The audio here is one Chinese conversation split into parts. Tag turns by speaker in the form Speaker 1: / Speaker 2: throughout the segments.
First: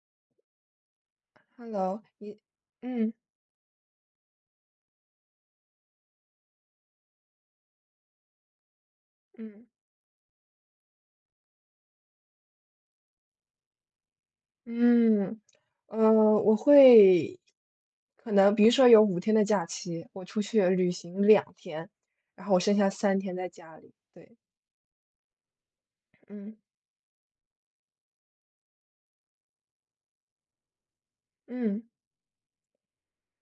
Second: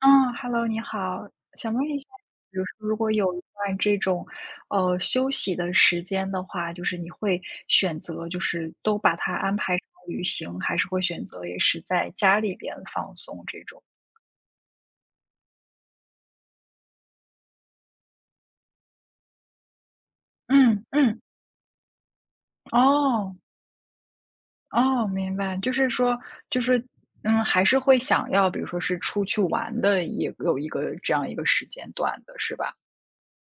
Speaker 1: 嗯，Hello，你好，想问一
Speaker 2: Hello，
Speaker 1: 下，
Speaker 2: 你，
Speaker 1: 比如说，如果
Speaker 2: 嗯
Speaker 1: 有一段这种，休息的时间的话，就是你会选择就是都把它安
Speaker 2: 嗯
Speaker 1: 排成旅行，还是会选择也是在家里边放松这种？
Speaker 2: 嗯，呃，我会可能比如说有5天的假期，我出去
Speaker 1: 嗯
Speaker 2: 旅
Speaker 1: 嗯，
Speaker 2: 行两天，然后我剩下三
Speaker 1: 哦
Speaker 2: 天在家里。对，
Speaker 1: 哦，明白，就是说，
Speaker 2: 嗯
Speaker 1: 就是还是会想要，比如说是出去玩的，也有一个这样一个时
Speaker 2: 嗯，
Speaker 1: 间段的，是吧？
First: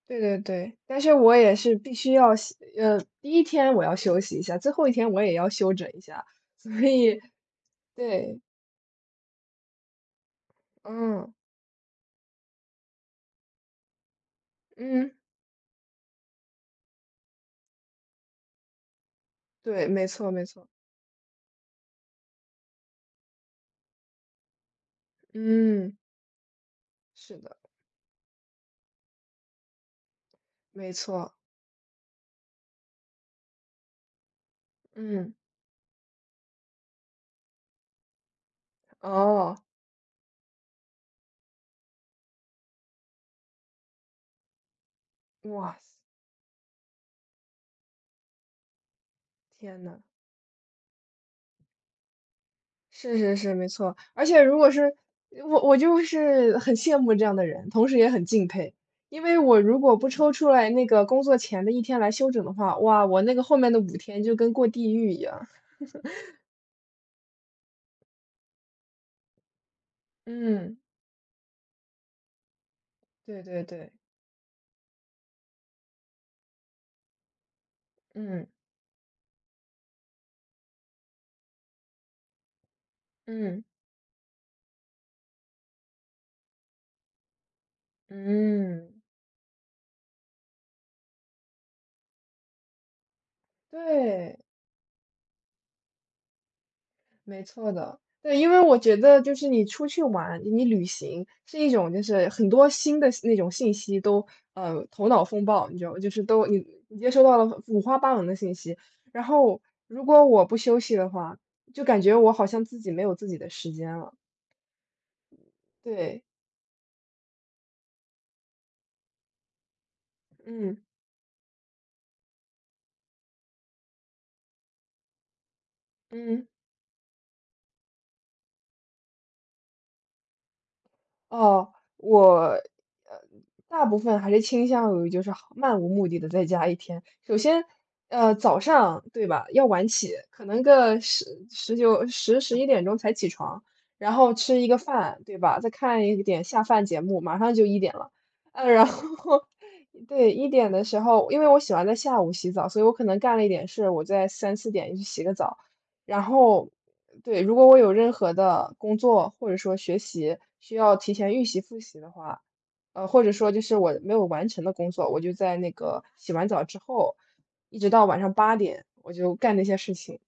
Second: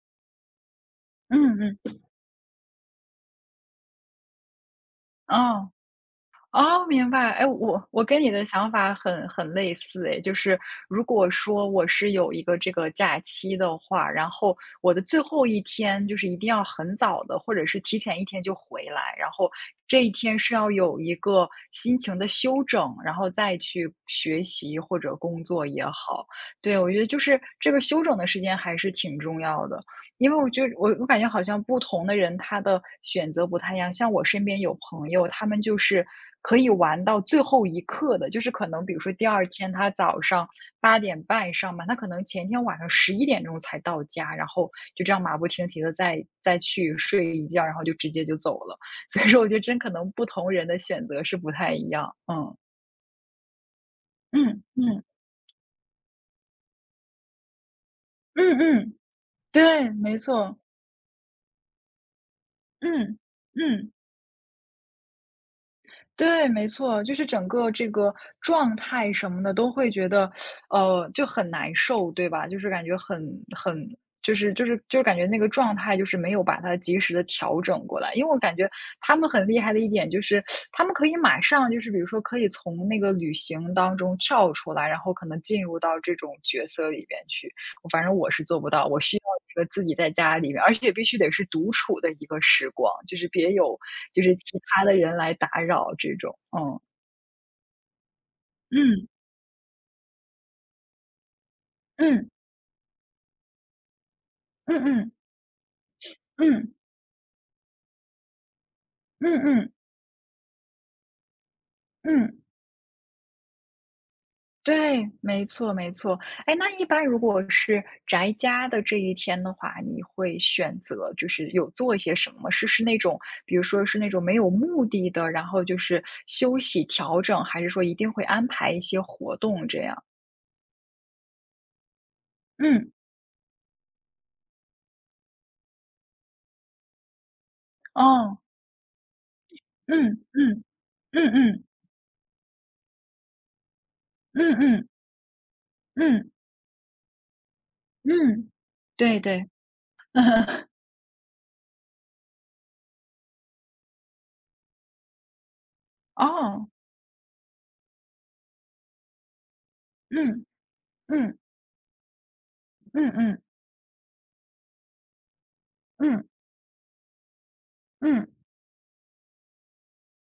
Speaker 2: 对对对，但是我也
Speaker 1: 嗯
Speaker 2: 是必
Speaker 1: 嗯，
Speaker 2: 须要休呃，第一天我要休息一下，最后一天我也要
Speaker 1: 哦。
Speaker 2: 休整一下，所
Speaker 1: 哦，明
Speaker 2: 以
Speaker 1: 白。哎，我跟你
Speaker 2: 对。
Speaker 1: 的想法很类似，哎，就是如果
Speaker 2: 嗯
Speaker 1: 说我是有一个这个假期的话，然后我的
Speaker 2: 嗯，
Speaker 1: 最后一天就是一定要很早的，或者是提前一天就回来，然后
Speaker 2: 对，
Speaker 1: 这
Speaker 2: 没
Speaker 1: 一
Speaker 2: 错
Speaker 1: 天
Speaker 2: 没
Speaker 1: 是
Speaker 2: 错。
Speaker 1: 要有一个心情的休整，然后再去学习或者工作也
Speaker 2: 嗯，
Speaker 1: 好。对，我觉得就
Speaker 2: 是
Speaker 1: 是
Speaker 2: 的，
Speaker 1: 这个休整的时间还是挺重要的。因为我觉得我
Speaker 2: 没
Speaker 1: 我感觉
Speaker 2: 错。
Speaker 1: 好像不同的人，他的选择不太一样。像我身边有朋友，
Speaker 2: 嗯，
Speaker 1: 他们就是可以玩到最后一刻的，就是可能比如说第二
Speaker 2: 哦，
Speaker 1: 天他早上8点半上班，他可能前天晚上11点钟才到家，然后就这样马不停
Speaker 2: 哇
Speaker 1: 蹄的
Speaker 2: 塞，
Speaker 1: 再去睡一觉，然后就直接就走了。所以说，我觉得真
Speaker 2: 天
Speaker 1: 可
Speaker 2: 呐。
Speaker 1: 能不同人的选择是不太一样。嗯
Speaker 2: 是是是，没错。而且如
Speaker 1: 嗯
Speaker 2: 果是
Speaker 1: 嗯
Speaker 2: 我我就是很羡慕这样的人，同时也很敬
Speaker 1: 嗯
Speaker 2: 佩。
Speaker 1: 嗯，
Speaker 2: 因为我如
Speaker 1: 对，
Speaker 2: 果不
Speaker 1: 没
Speaker 2: 抽出
Speaker 1: 错，
Speaker 2: 来那个工作前的一天来休整的话，哇，
Speaker 1: 嗯
Speaker 2: 我那个后面的五
Speaker 1: 嗯。
Speaker 2: 天就跟过地狱一样。
Speaker 1: 对，没错，就是整个这个状态什么的都会觉得，
Speaker 2: 嗯，
Speaker 1: 就很难受，对吧？就是感觉
Speaker 2: 对对
Speaker 1: 很，
Speaker 2: 对。
Speaker 1: 就是感觉那个状态就是没有把它及时的调整过来。因为我
Speaker 2: 嗯，
Speaker 1: 感觉他们很厉害的一点就是，他们可以马上就是比如说可以从那个旅
Speaker 2: 嗯，
Speaker 1: 行当中跳出来，然后可能进入到这种角色里边去。反正我是做不到，
Speaker 2: 嗯，
Speaker 1: 我需要一个自己在家里面，而且必须得是独处的一个时光，就是别有就是
Speaker 2: 对。
Speaker 1: 其他的人来打扰这种。嗯，
Speaker 2: 没错的，对。因为我觉得就是你出去玩，你旅行是一种就
Speaker 1: 嗯，
Speaker 2: 是很多新的那种信息都
Speaker 1: 嗯，嗯
Speaker 2: 头
Speaker 1: 嗯，
Speaker 2: 脑风暴，你知道吗？就是都你
Speaker 1: 嗯，
Speaker 2: 你接收到了五花八门的信息，然
Speaker 1: 嗯
Speaker 2: 后
Speaker 1: 嗯，
Speaker 2: 如果我不休息的话，就感觉我
Speaker 1: 嗯，
Speaker 2: 好像自己没有自己的时间了。
Speaker 1: 对，没错没错。
Speaker 2: 对，
Speaker 1: 哎，那一般如果是宅家的这一天的话，你会
Speaker 2: 嗯
Speaker 1: 选择就是有做一些什么？是那种比如说是那种没有目的的，然后就是
Speaker 2: 嗯。
Speaker 1: 休息调整，还是说一定会安排一些活动这样？
Speaker 2: 哦，我，呃，
Speaker 1: 嗯，
Speaker 2: 大部分还是倾向于就是好漫无目的的在家一天。首先，
Speaker 1: 哦。
Speaker 2: 早上，对吧，要晚起，
Speaker 1: 嗯
Speaker 2: 可能
Speaker 1: 嗯
Speaker 2: 个十
Speaker 1: 嗯嗯
Speaker 2: 十九十11点才起床，然后
Speaker 1: 嗯
Speaker 2: 吃一个
Speaker 1: 嗯
Speaker 2: 饭，对吧，再看一
Speaker 1: 嗯
Speaker 2: 点下饭节目，马上就1点了。
Speaker 1: 嗯，
Speaker 2: 呃，然
Speaker 1: 对
Speaker 2: 后
Speaker 1: 对，
Speaker 2: 对，一 点的时候，因为我喜欢在下午洗澡，所以我可能干了一点事，我在3、4点去洗个澡，然
Speaker 1: 哦，
Speaker 2: 后对。如果我有任何的工作或者说学习
Speaker 1: 嗯
Speaker 2: 需要提前
Speaker 1: 嗯
Speaker 2: 预习复习的话，
Speaker 1: 嗯
Speaker 2: 或者
Speaker 1: 嗯
Speaker 2: 说就是我没有完成的工作，我就在那个
Speaker 1: 嗯
Speaker 2: 洗完澡之后，一直到晚
Speaker 1: 嗯
Speaker 2: 上八点，我就干那些事情，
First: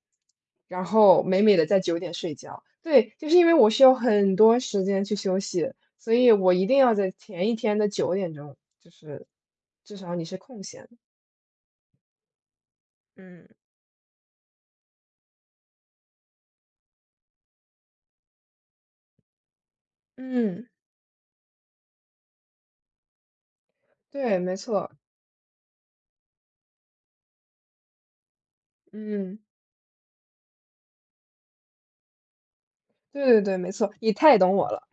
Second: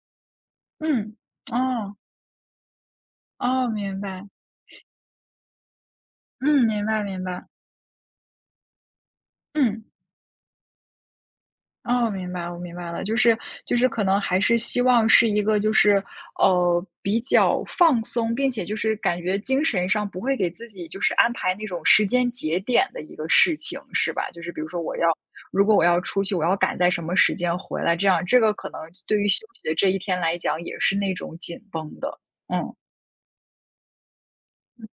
Speaker 2: 然
Speaker 1: 嗯，
Speaker 2: 后美美的在
Speaker 1: 哦
Speaker 2: 九点睡觉。对，就是因为
Speaker 1: 哦，
Speaker 2: 我需要
Speaker 1: 明白，
Speaker 2: 很多时间去休息，所以我一
Speaker 1: 嗯，
Speaker 2: 定
Speaker 1: 明
Speaker 2: 要
Speaker 1: 白
Speaker 2: 在
Speaker 1: 明白，
Speaker 2: 前一天的9点，就是
Speaker 1: 嗯。
Speaker 2: 至少你是空闲的。
Speaker 1: 哦，明白，我明白了，就是
Speaker 2: 嗯
Speaker 1: 可能还是希望是一个就是比较放松，并且就是感觉精神上不会给
Speaker 2: 嗯，
Speaker 1: 自己就是安排那种时间节点的一个事情，是吧？
Speaker 2: 对，
Speaker 1: 就是
Speaker 2: 没
Speaker 1: 比如说
Speaker 2: 错。
Speaker 1: 如果我要出去，我要赶在什么时间回来，这样这个可能对于休
Speaker 2: 嗯，
Speaker 1: 息的这一天来讲也是那种紧绷的，嗯。
Speaker 2: 对对对，没错，你太懂我了。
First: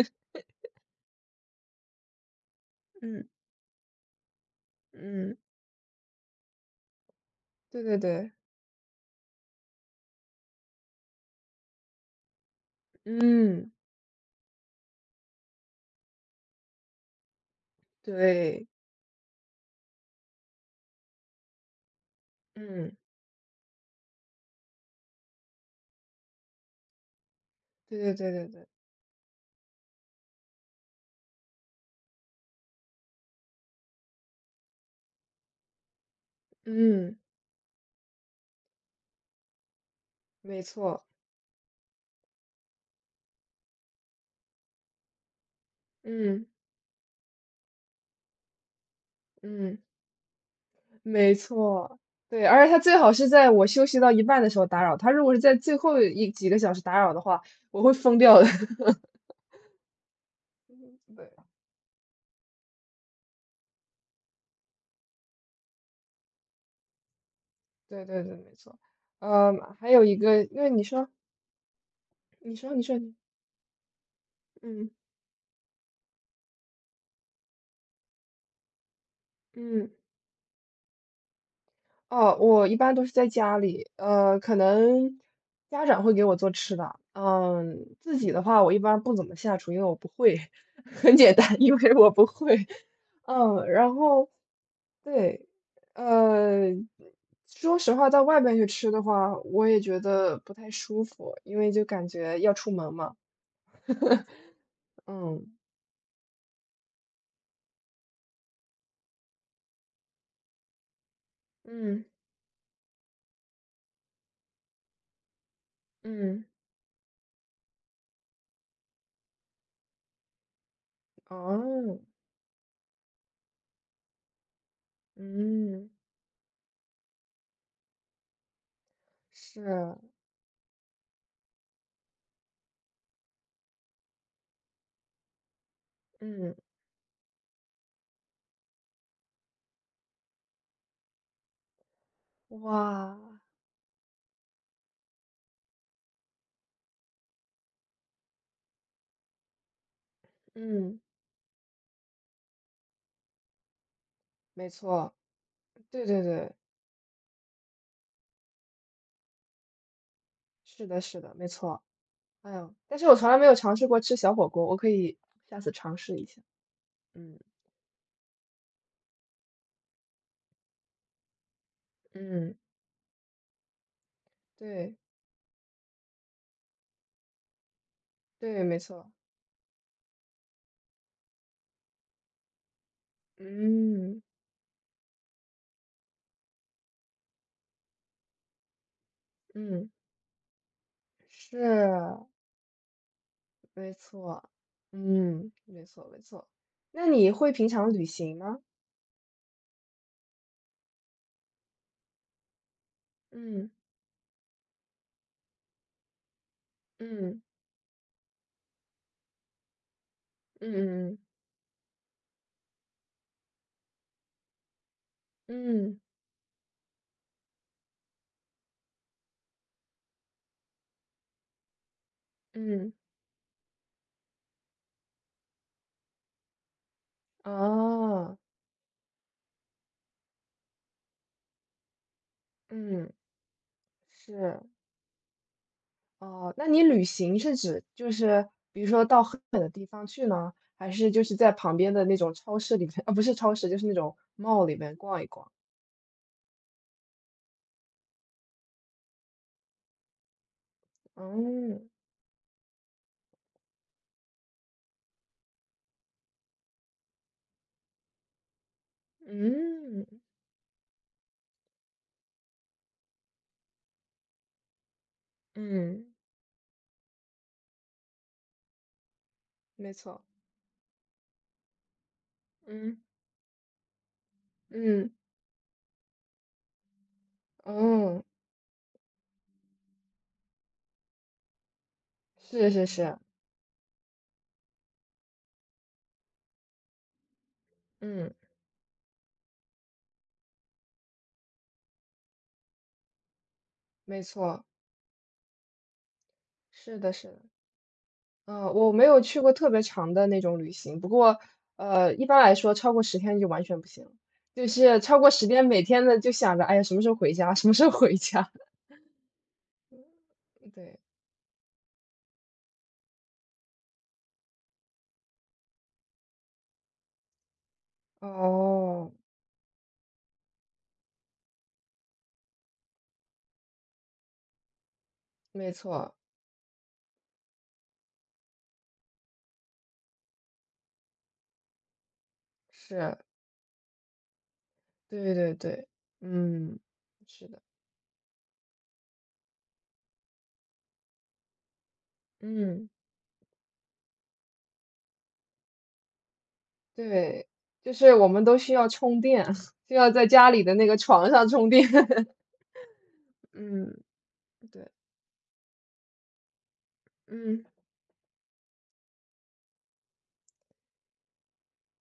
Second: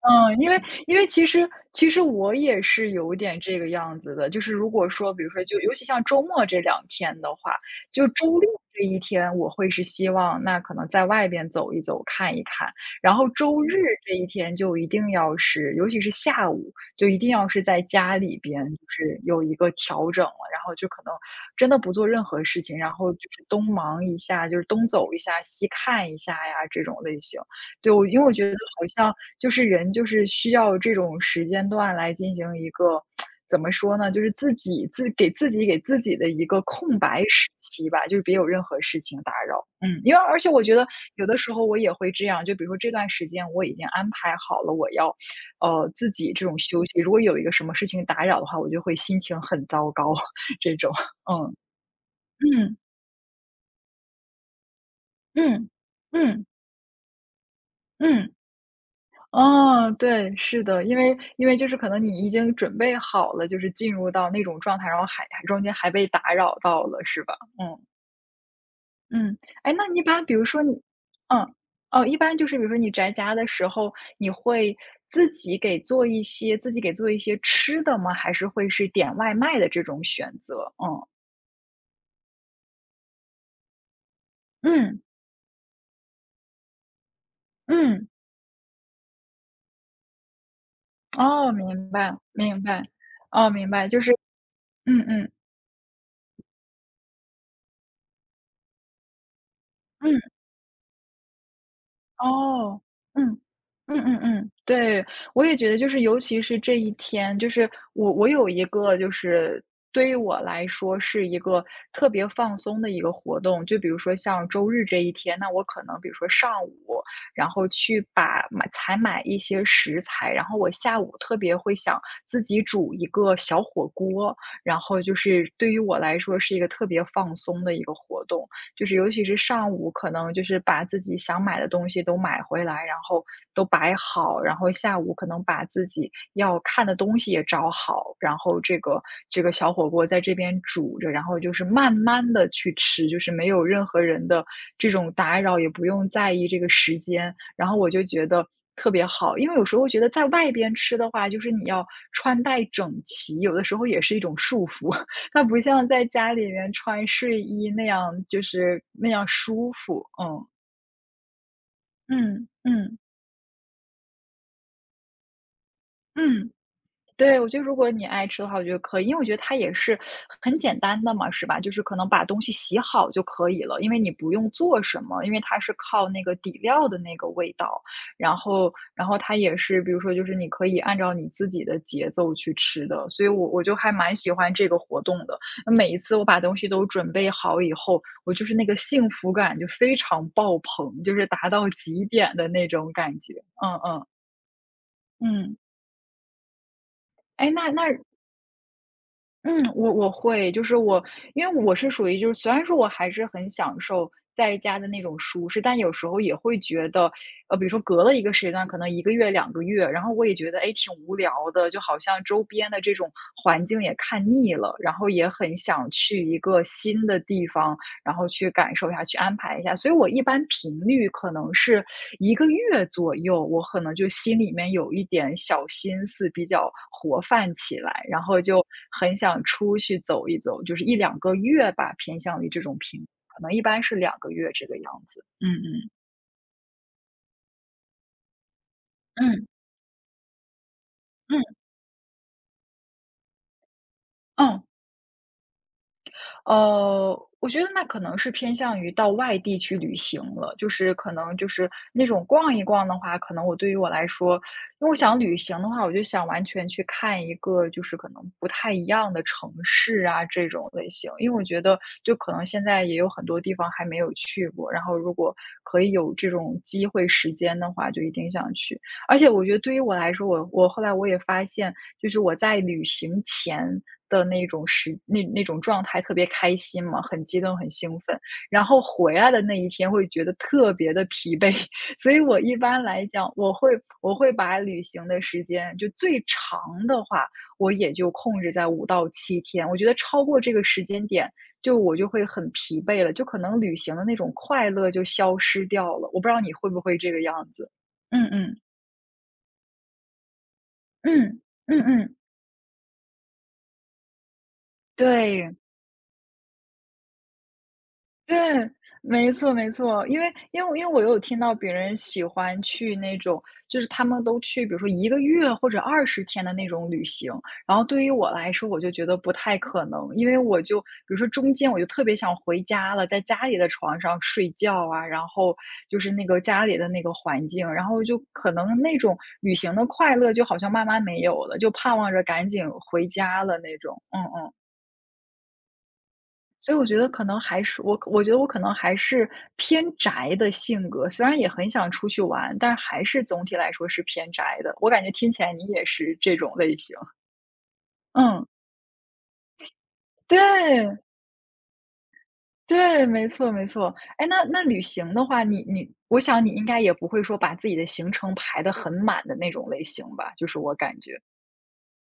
Speaker 1: 嗯，因为其实我也是有
Speaker 2: 嗯
Speaker 1: 点这个样子的，就是如果说，比如
Speaker 2: 嗯。
Speaker 1: 说就尤其像周末这两天的话，
Speaker 2: 对对
Speaker 1: 就
Speaker 2: 对。
Speaker 1: 周六这一天我会是希望那可能在外边走一走、看一看，然后周
Speaker 2: 嗯，
Speaker 1: 日这一天就一定要是尤其是下午，就一定要是在家里边
Speaker 2: 对。
Speaker 1: 就是有一个调整了，然后就可能真的不做任何事情，然
Speaker 2: 嗯，
Speaker 1: 后就是东忙一下，就是东走一下、西看一下呀这种类型。对，
Speaker 2: 对
Speaker 1: 我
Speaker 2: 对
Speaker 1: 因为我
Speaker 2: 对
Speaker 1: 觉
Speaker 2: 对
Speaker 1: 得
Speaker 2: 对。
Speaker 1: 好像就是人就是需要这种时间段来进行一个怎么说呢，就是自己给自己的一个空
Speaker 2: 嗯，
Speaker 1: 白时期吧，就是别有任何事情打扰。嗯，因为而且我
Speaker 2: 没
Speaker 1: 觉得
Speaker 2: 错。
Speaker 1: 有的时候我也会这样，就比如说这段时间我已经安排好了我要，自己这
Speaker 2: 嗯
Speaker 1: 种休息，如果有一个什么事情打扰的话，我就会心情很
Speaker 2: 嗯，
Speaker 1: 糟糕 这种，
Speaker 2: 没
Speaker 1: 嗯，
Speaker 2: 错。对，而且
Speaker 1: 嗯，
Speaker 2: 他最好是在我休息到一半的时候打扰，他如果是在
Speaker 1: 嗯，
Speaker 2: 最后
Speaker 1: 嗯，
Speaker 2: 一
Speaker 1: 嗯。
Speaker 2: 几个小时打扰的话，我会疯
Speaker 1: 嗯
Speaker 2: 掉的。
Speaker 1: 哦，对，是的，因
Speaker 2: 嗯，
Speaker 1: 为
Speaker 2: 对，
Speaker 1: 因为就是可能你已经准备好了，就是进入到那种状态，然后还中间还被打扰到了，是吧？嗯
Speaker 2: 对对对，没错。
Speaker 1: 嗯，
Speaker 2: 嗯，
Speaker 1: 哎，那
Speaker 2: 还
Speaker 1: 你一
Speaker 2: 有一
Speaker 1: 般比如
Speaker 2: 个，
Speaker 1: 说
Speaker 2: 因为
Speaker 1: 你，
Speaker 2: 你说。
Speaker 1: 嗯哦，一般就
Speaker 2: 你
Speaker 1: 是比如
Speaker 2: 说，
Speaker 1: 说
Speaker 2: 你
Speaker 1: 你
Speaker 2: 说，
Speaker 1: 宅
Speaker 2: 你
Speaker 1: 家的时候，你会
Speaker 2: 嗯
Speaker 1: 自己给做一些吃的吗？还是会是点外卖的这
Speaker 2: 嗯。
Speaker 1: 种选择？嗯
Speaker 2: 哦，我一般都是在家里，可
Speaker 1: 嗯
Speaker 2: 能家长会给我做吃的。嗯，
Speaker 1: 嗯，
Speaker 2: 自己的话我一般不怎么下厨，因为我不会。很简
Speaker 1: 哦，
Speaker 2: 单，因
Speaker 1: 明
Speaker 2: 为我
Speaker 1: 白
Speaker 2: 不会。
Speaker 1: 明白，哦，
Speaker 2: 嗯，
Speaker 1: 明白，
Speaker 2: 然
Speaker 1: 就是
Speaker 2: 后
Speaker 1: 嗯嗯
Speaker 2: 对，呃，说实话，到外边去吃的话，我也觉
Speaker 1: 嗯。
Speaker 2: 得不太舒服，因为就感觉要出
Speaker 1: 哦，
Speaker 2: 门嘛。
Speaker 1: 嗯，嗯嗯嗯，对，我
Speaker 2: 嗯
Speaker 1: 也觉得就是尤其是这一天，就是我有一个就是对于我来说是一个
Speaker 2: 嗯
Speaker 1: 特别放松的一个活动，就比如说像周日这一天，那我可能比如说
Speaker 2: 嗯，
Speaker 1: 上午，然后去采买一些食材，然后我下午特别会想
Speaker 2: 哦，
Speaker 1: 自己煮一个小火锅，然后就是对于
Speaker 2: 嗯，
Speaker 1: 我来说是一个特别放松的一个活动。就是尤其是上午，
Speaker 2: 是，
Speaker 1: 可能就是把自己想买的东西都买回来，然后都摆好，然后下午可能把自己
Speaker 2: 嗯，
Speaker 1: 要看的东西也找好，然后这个小火锅在这边煮着，然后就是慢慢的去吃，
Speaker 2: 哇，
Speaker 1: 就是没有任何人的这种打扰，也不用在意这个时间，然后我就觉得。特别好，因为有时候觉得在外边吃
Speaker 2: 嗯，
Speaker 1: 的话，就是你要穿戴整齐，有的时候也是一种束
Speaker 2: 没
Speaker 1: 缚。
Speaker 2: 错。
Speaker 1: 它不像
Speaker 2: 对
Speaker 1: 在
Speaker 2: 对
Speaker 1: 家里
Speaker 2: 对，
Speaker 1: 面穿睡衣那样，就是那样舒服，嗯。
Speaker 2: 是的，是的，没错。
Speaker 1: 嗯
Speaker 2: 哎呦，但
Speaker 1: 嗯
Speaker 2: 是我从来没有尝试过吃小火锅，我可以下次尝试一下。
Speaker 1: 嗯，对，
Speaker 2: 嗯
Speaker 1: 我觉得如果你爱吃的话，我觉得可以，因为我觉得它也是很简单的嘛，是吧？就是可能把东西
Speaker 2: 嗯，
Speaker 1: 洗好就可以了，因为你不用做
Speaker 2: 对
Speaker 1: 什么，因为它是靠那个底料的那个味道，然
Speaker 2: 对，
Speaker 1: 后，
Speaker 2: 没
Speaker 1: 然
Speaker 2: 错。
Speaker 1: 后它也是，比如说，就是你可以按照你自己的节奏去吃的，所以我就还蛮
Speaker 2: 嗯
Speaker 1: 喜欢这个活动的。那每一次我把东西都准备好以后，我就是那个幸福感就
Speaker 2: 嗯，
Speaker 1: 非常爆棚，就是达到极
Speaker 2: 是，
Speaker 1: 点的那种感觉。嗯
Speaker 2: 没
Speaker 1: 嗯
Speaker 2: 错。嗯，
Speaker 1: 嗯，
Speaker 2: 没错没错。那你
Speaker 1: 哎，
Speaker 2: 会平
Speaker 1: 那那
Speaker 2: 常旅行吗？
Speaker 1: 嗯，我会，就是我，因为我是属于就是虽然说我还是很
Speaker 2: 嗯
Speaker 1: 享受在家的那种舒适，但有时候也会觉得，
Speaker 2: 嗯
Speaker 1: 比如说隔了一个时间段，可能一个月、两个月，然后我也觉得，哎，
Speaker 2: 嗯
Speaker 1: 挺无
Speaker 2: 嗯
Speaker 1: 聊的，就好像周边的这种环境也看腻了，然后也很想
Speaker 2: 嗯
Speaker 1: 去一个新的地方，然后去感受一下，去安排一下。所以我一般频率可能是一个月
Speaker 2: 嗯，
Speaker 1: 左右，我可能就心里面有一点小心思比较活泛起来，然
Speaker 2: 啊，
Speaker 1: 后就很想出去走一走，就是一两个月吧，偏向于这种频率
Speaker 2: 嗯，
Speaker 1: 可能一般是两个月
Speaker 2: 是。
Speaker 1: 这个样子。嗯嗯
Speaker 2: 哦，那你旅行是指就是比如说到很
Speaker 1: 嗯
Speaker 2: 远的地方去呢，还是就是在
Speaker 1: 嗯
Speaker 2: 旁边的那种超市里面，啊，不是超市，就是那种
Speaker 1: 嗯。
Speaker 2: mall 里面逛一逛？
Speaker 1: 呃，我觉得那可能是偏向于到外地去旅行了，就是可能就是
Speaker 2: 嗯
Speaker 1: 那种逛一逛的话，可能我对于我来说，因为我想旅行的话，我就想完全去看一个就是可能不太一样的城市
Speaker 2: 嗯
Speaker 1: 啊这种类型，因为我觉得就可能现在也有很多地方还没有去过，然后如果可以
Speaker 2: 嗯，
Speaker 1: 有这种机会时间的话，就一定想去。而且我觉得对于
Speaker 2: 没
Speaker 1: 我来
Speaker 2: 错，
Speaker 1: 说，我后来我也发现。就是我在旅
Speaker 2: 嗯
Speaker 1: 行前的那种时
Speaker 2: 嗯
Speaker 1: 那那种状态特别开心嘛，很激动、很兴奋，
Speaker 2: 嗯，
Speaker 1: 然后回来的那一天会觉得特别的疲惫。所以我一
Speaker 2: 是
Speaker 1: 般
Speaker 2: 是
Speaker 1: 来
Speaker 2: 是，
Speaker 1: 讲，我会把旅行的时间就最长的话，我也就
Speaker 2: 嗯，
Speaker 1: 控制在5到7天，我觉得超过这个时间点，我就会很疲惫了，就可能旅行的那
Speaker 2: 没
Speaker 1: 种
Speaker 2: 错，
Speaker 1: 快乐就消失掉了，我不知道你会不会
Speaker 2: 是
Speaker 1: 这
Speaker 2: 的，
Speaker 1: 个
Speaker 2: 是的。
Speaker 1: 样子？嗯嗯，
Speaker 2: 嗯，我没有去过特别长的那种旅行，不过
Speaker 1: 嗯，嗯嗯，
Speaker 2: 一般来说超过十天就完全不行了，就是超过十
Speaker 1: 对。
Speaker 2: 天，每天的就想着，哎呀，什么时候回家，什么时候回
Speaker 1: 对，
Speaker 2: 家。
Speaker 1: 没错没错，因为因 为因为
Speaker 2: 对。
Speaker 1: 我有听到别人喜欢去那种，就是他们都去，比如说1个月或者20天的那种旅行，然后对于我来说，我就觉
Speaker 2: 哦，
Speaker 1: 得不太可能，因为我就比如说中间我就特别想回家了，在家里的床上睡觉啊，然后
Speaker 2: 没
Speaker 1: 就是
Speaker 2: 错，
Speaker 1: 那个家里的那个环境，然后就可能那种旅行的快乐就好像慢慢没有了，就盼望着赶紧回
Speaker 2: 是，
Speaker 1: 家了那种，嗯嗯。
Speaker 2: 对对对，
Speaker 1: 所以
Speaker 2: 嗯，
Speaker 1: 我觉得可能
Speaker 2: 是的。
Speaker 1: 还是我觉得我可能还是偏宅的性格，虽然也很想出去玩，但
Speaker 2: 嗯，
Speaker 1: 还是总体来说是偏宅的。我感觉听起来你也是这种类型。
Speaker 2: 对，就是我们
Speaker 1: 嗯，
Speaker 2: 都需要充电，就要在家里的那
Speaker 1: 对，
Speaker 2: 个床上充电。
Speaker 1: 对，没错没
Speaker 2: 嗯，
Speaker 1: 错。哎，那旅
Speaker 2: 对，
Speaker 1: 行的话，你我想你应该也不会说把
Speaker 2: 嗯
Speaker 1: 自己的行程排得很满的那种类型吧，就是我感觉。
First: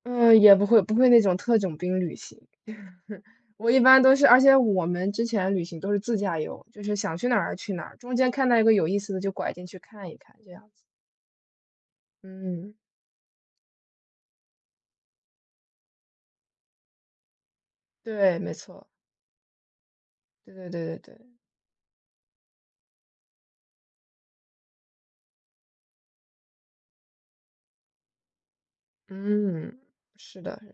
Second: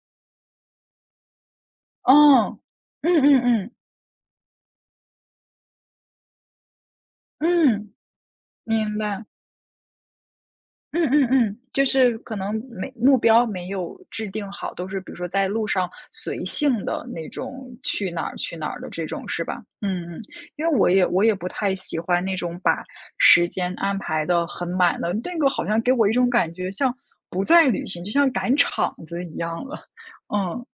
Speaker 2: 嗯，也不会那种特种兵旅行。
Speaker 1: 嗯，嗯嗯
Speaker 2: 我
Speaker 1: 嗯，
Speaker 2: 一般都是，而且我们之前旅行都是自驾游，就是想去哪儿去哪
Speaker 1: 嗯，
Speaker 2: 儿，中间看到一个有意
Speaker 1: 明
Speaker 2: 思的
Speaker 1: 白。
Speaker 2: 就拐进去看一看，这样子。
Speaker 1: 嗯嗯嗯，就是可能
Speaker 2: 嗯，
Speaker 1: 没目标没有制定好，都是比如说在路上随性的那种，去哪儿
Speaker 2: 对，没
Speaker 1: 去哪儿
Speaker 2: 错，
Speaker 1: 的这种是吧？嗯嗯，
Speaker 2: 对
Speaker 1: 因
Speaker 2: 对
Speaker 1: 为
Speaker 2: 对对
Speaker 1: 我
Speaker 2: 对。
Speaker 1: 也不太喜欢那种把时间安排的很满的，那个好像给我一种感觉像不再旅行，就像赶场子一样了。
Speaker 2: 嗯，是的。
Speaker 1: 嗯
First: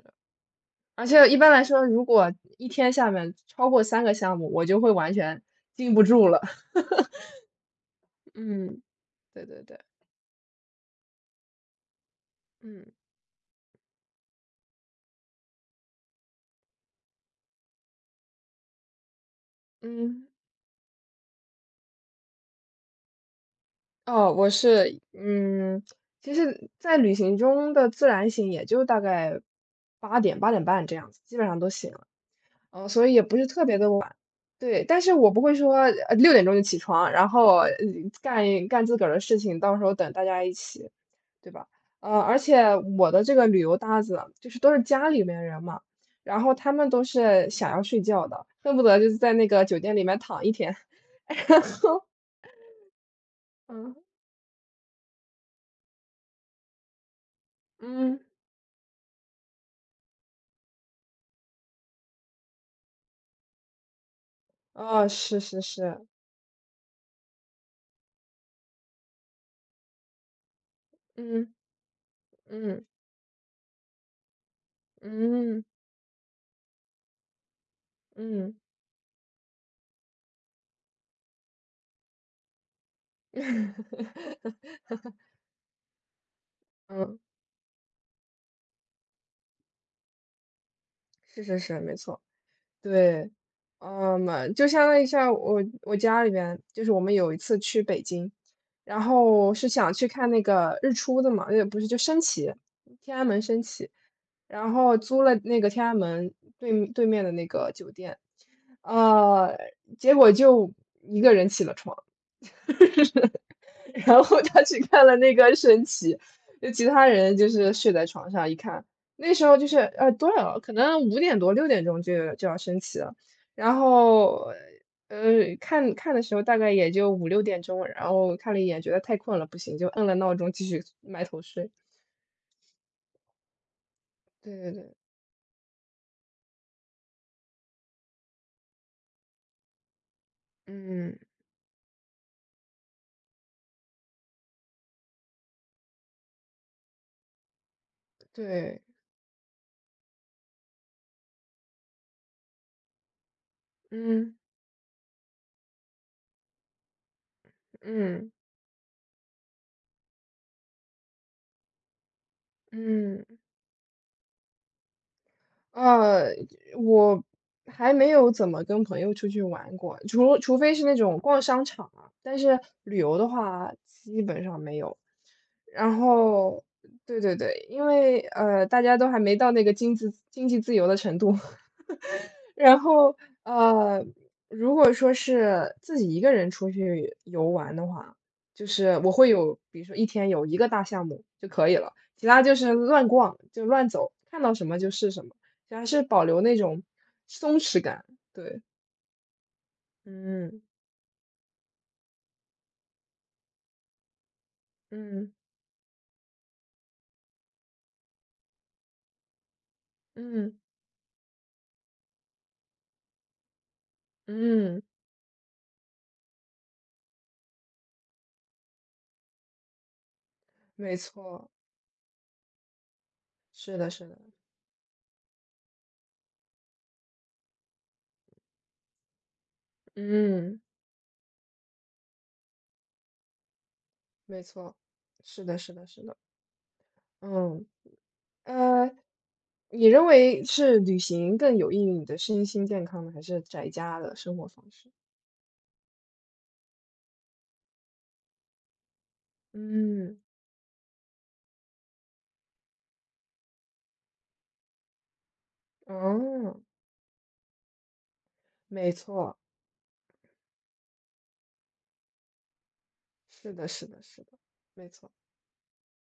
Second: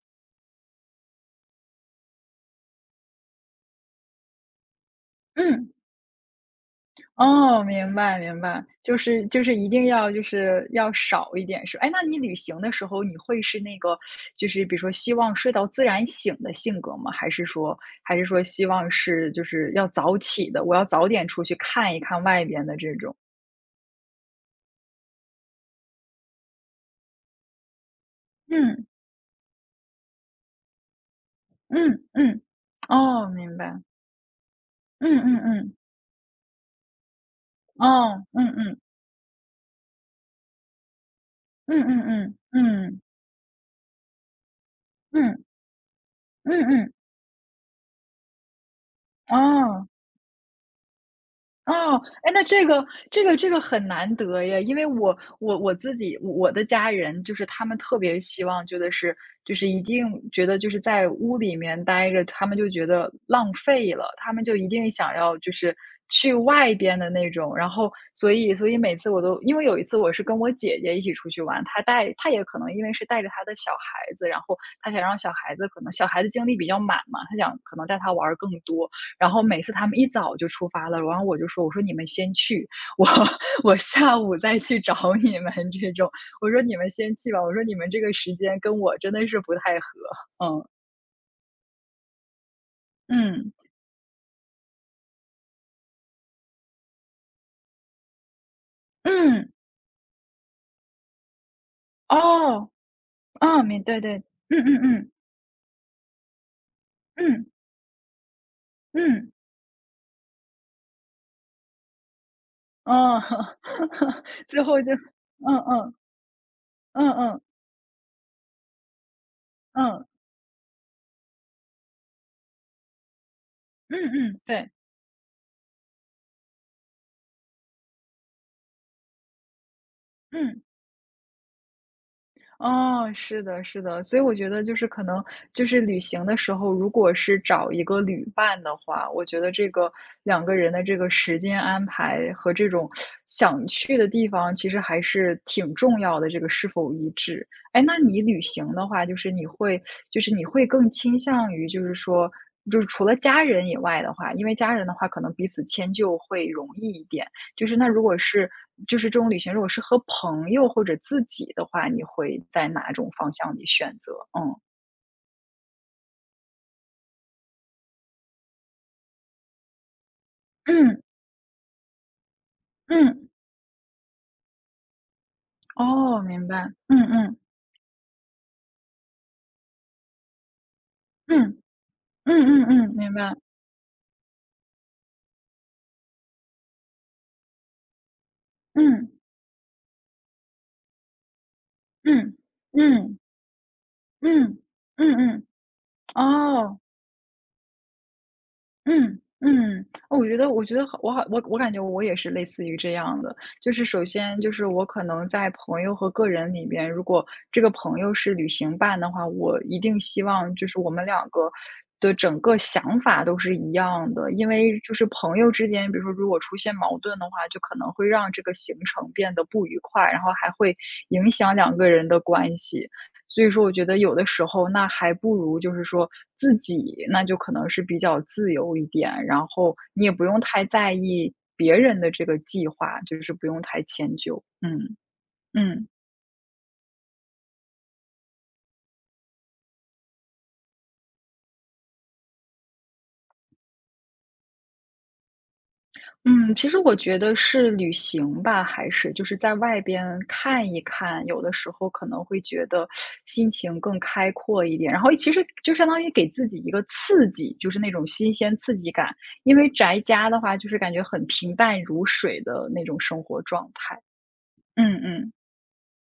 Speaker 2: 而且一般来说，如果一天下面超过三个项目，我就会完全
Speaker 1: 嗯。
Speaker 2: 禁不住了。
Speaker 1: 哦，明白明白，
Speaker 2: 嗯，
Speaker 1: 就是就
Speaker 2: 对
Speaker 1: 是
Speaker 2: 对
Speaker 1: 一
Speaker 2: 对，
Speaker 1: 定要就是要少一点是。哎，那你旅行的时
Speaker 2: 嗯。
Speaker 1: 候，你会是那个就是比如说希望睡到自然醒的性格吗？还是说希望是就是要早
Speaker 2: 嗯，
Speaker 1: 起的，我要早点出去看一看外边的这种？
Speaker 2: 哦，我是嗯，其实在旅行中的自然醒也
Speaker 1: 嗯
Speaker 2: 就大概8点、8点半这样子，基本上都醒
Speaker 1: 嗯
Speaker 2: 了。
Speaker 1: 嗯，
Speaker 2: 嗯，所以也
Speaker 1: 哦，
Speaker 2: 不是
Speaker 1: 明
Speaker 2: 特别
Speaker 1: 白，
Speaker 2: 的晚。对，但是
Speaker 1: 嗯
Speaker 2: 我
Speaker 1: 嗯
Speaker 2: 不会说
Speaker 1: 嗯，
Speaker 2: 6点就起床，然后
Speaker 1: 哦，嗯
Speaker 2: 干一
Speaker 1: 嗯
Speaker 2: 干自个儿的事情，到时候等大家一起，对吧？
Speaker 1: 嗯嗯
Speaker 2: 呃，
Speaker 1: 嗯
Speaker 2: 而且
Speaker 1: 嗯
Speaker 2: 我的这个旅游搭子，就是都是家里
Speaker 1: 嗯
Speaker 2: 面人嘛，然
Speaker 1: 嗯
Speaker 2: 后他
Speaker 1: 嗯
Speaker 2: 们
Speaker 1: 嗯，
Speaker 2: 都是想要睡觉的，恨不得就是在那个酒
Speaker 1: 哦。
Speaker 2: 店里面躺一天。
Speaker 1: 哦，哎，那这个很
Speaker 2: 嗯，
Speaker 1: 难得呀，因为我我我自己我的家人就是他们特别
Speaker 2: 嗯，
Speaker 1: 希望觉得是就是一定觉得就是在屋里面待着，他们就觉得浪费了，他们就一定
Speaker 2: 哦，
Speaker 1: 想要
Speaker 2: 是
Speaker 1: 就
Speaker 2: 是
Speaker 1: 是
Speaker 2: 是，
Speaker 1: 去外边的那种，然后所以每次我都因为有一次我是跟我姐姐一起出去
Speaker 2: 嗯，
Speaker 1: 玩，她带她也可能因
Speaker 2: 嗯，
Speaker 1: 为是带着她的小孩子，然后她想让小孩
Speaker 2: 嗯，
Speaker 1: 子可能小孩子精力比较满嘛，她想可能带她玩儿更
Speaker 2: 嗯，
Speaker 1: 多，然后每次他们一早就出发了，然后我就说：“我说你们先去，我
Speaker 2: 嗯
Speaker 1: 我 下午再去找你们。”这种，我说：“你们先
Speaker 2: 嗯，
Speaker 1: 去吧。”我说：“你们这个时间跟我真的是不太合。”嗯，
Speaker 2: 是是是，没错。对。
Speaker 1: 嗯，
Speaker 2: 嗯，就相当于像我家里边，就是我们有一次去北京，然
Speaker 1: 嗯，
Speaker 2: 后是想去看那个日出的嘛，也不是，就升旗，
Speaker 1: 哦，
Speaker 2: 天安门
Speaker 1: 啊，
Speaker 2: 升
Speaker 1: 明
Speaker 2: 旗，
Speaker 1: 对对，嗯
Speaker 2: 然
Speaker 1: 嗯
Speaker 2: 后
Speaker 1: 嗯，
Speaker 2: 租了那个天安门对对面的
Speaker 1: 嗯，
Speaker 2: 那个酒店，
Speaker 1: 嗯，哦哦，
Speaker 2: 呃，结果就一个人起了床。
Speaker 1: 明对对嗯嗯嗯嗯嗯哦
Speaker 2: 然后 他
Speaker 1: 最
Speaker 2: 去
Speaker 1: 后就
Speaker 2: 看了那个
Speaker 1: 嗯
Speaker 2: 升
Speaker 1: 嗯，
Speaker 2: 旗，就其他
Speaker 1: 嗯
Speaker 2: 人
Speaker 1: 嗯，
Speaker 2: 就是睡在床上一看，那时候就是
Speaker 1: 嗯，
Speaker 2: 多少，可能5点多6点就要升旗了，然
Speaker 1: 嗯嗯，
Speaker 2: 后
Speaker 1: 对，
Speaker 2: 看看的时候大概也就5、6点，然后看了一眼觉得太困了不行，就摁了闹钟
Speaker 1: 嗯。
Speaker 2: 继续埋头睡。
Speaker 1: 哦，是的，是的，所以我觉
Speaker 2: 对
Speaker 1: 得
Speaker 2: 对
Speaker 1: 就是
Speaker 2: 对，
Speaker 1: 可能就是旅行的时候，如果是找一个旅伴的话，我觉得这个两个人的这个
Speaker 2: 嗯，
Speaker 1: 时间安排和这种想去的地方，其实还是挺重要的，这个是否一致。哎，那你旅行
Speaker 2: 对，
Speaker 1: 的话，就是你会更倾向于就是说，就是除了家人以外的话，
Speaker 2: 嗯
Speaker 1: 因为家人的话可能彼此迁就会容易一点。就是那如果
Speaker 2: 嗯
Speaker 1: 是就是这种旅行，如果是和朋友或者自己的话，你会在哪种方
Speaker 2: 嗯。
Speaker 1: 向里选择？嗯。
Speaker 2: 呃，我还没有怎么跟朋友出去玩过，除非是那
Speaker 1: 嗯，
Speaker 2: 种逛商场啊，但是旅游
Speaker 1: 嗯，
Speaker 2: 的话基本上没有。然
Speaker 1: 哦，明白。
Speaker 2: 后，
Speaker 1: 嗯
Speaker 2: 对对
Speaker 1: 嗯，
Speaker 2: 对，因为大家都还没到那个经济自由的程度。
Speaker 1: 嗯，嗯嗯
Speaker 2: 然
Speaker 1: 嗯，明
Speaker 2: 后
Speaker 1: 白。
Speaker 2: 呃或者说是自己一个人出去游玩的话，就是
Speaker 1: 嗯，
Speaker 2: 我会有，比如说一天有一个大项目就可以了，其
Speaker 1: 嗯，
Speaker 2: 他就是
Speaker 1: 嗯，
Speaker 2: 乱
Speaker 1: 嗯，
Speaker 2: 逛，就乱走，看到
Speaker 1: 嗯，
Speaker 2: 什么就
Speaker 1: 嗯
Speaker 2: 是
Speaker 1: 嗯嗯嗯嗯嗯
Speaker 2: 什么，
Speaker 1: 明白嗯嗯嗯嗯嗯
Speaker 2: 就还是保留那
Speaker 1: 嗯哦。
Speaker 2: 种松弛感。对，
Speaker 1: 嗯嗯，哦我觉得
Speaker 2: 嗯
Speaker 1: 我觉得好我好我我感觉我也是类似于这样的。就是首先就是我可能
Speaker 2: 嗯
Speaker 1: 在朋友和个人里面，如果这个朋友是旅行伴的话，我一定希望
Speaker 2: 嗯
Speaker 1: 就是我们两个的整个想法都是一样的。因为
Speaker 2: 嗯，
Speaker 1: 就是朋友之间，比如说如果出现矛盾的话，就可能会让这个行程变得不愉快，然后还会
Speaker 2: 没
Speaker 1: 影
Speaker 2: 错，
Speaker 1: 响两个人的关系。所以说我
Speaker 2: 是
Speaker 1: 觉
Speaker 2: 的，
Speaker 1: 得
Speaker 2: 是
Speaker 1: 有
Speaker 2: 的，
Speaker 1: 的时候，那还不如就是说自己，那就可能是比较自由一点，然后你也不用
Speaker 2: 嗯，
Speaker 1: 太在意别人的这个计划，就是不用太迁就。
Speaker 2: 没错，
Speaker 1: 嗯，
Speaker 2: 是的，是的，
Speaker 1: 嗯。
Speaker 2: 是的。嗯，呃，你认为是旅行更有益于你的身心健康呢，还是宅家的生活方式？
Speaker 1: 嗯，其实我觉得是旅行吧，还是就是在外边
Speaker 2: 嗯，
Speaker 1: 看一看，有的时候可能会觉得心情更开阔一点，然后其实就相当于给自己
Speaker 2: 哦，
Speaker 1: 一个刺激，就是那种新鲜刺激
Speaker 2: 没
Speaker 1: 感。
Speaker 2: 错，
Speaker 1: 因为宅家的话，就是感觉很平淡如水的那种生活
Speaker 2: 是的，
Speaker 1: 状
Speaker 2: 是
Speaker 1: 态。
Speaker 2: 的，是的，没
Speaker 1: 嗯
Speaker 2: 错。
Speaker 1: 嗯。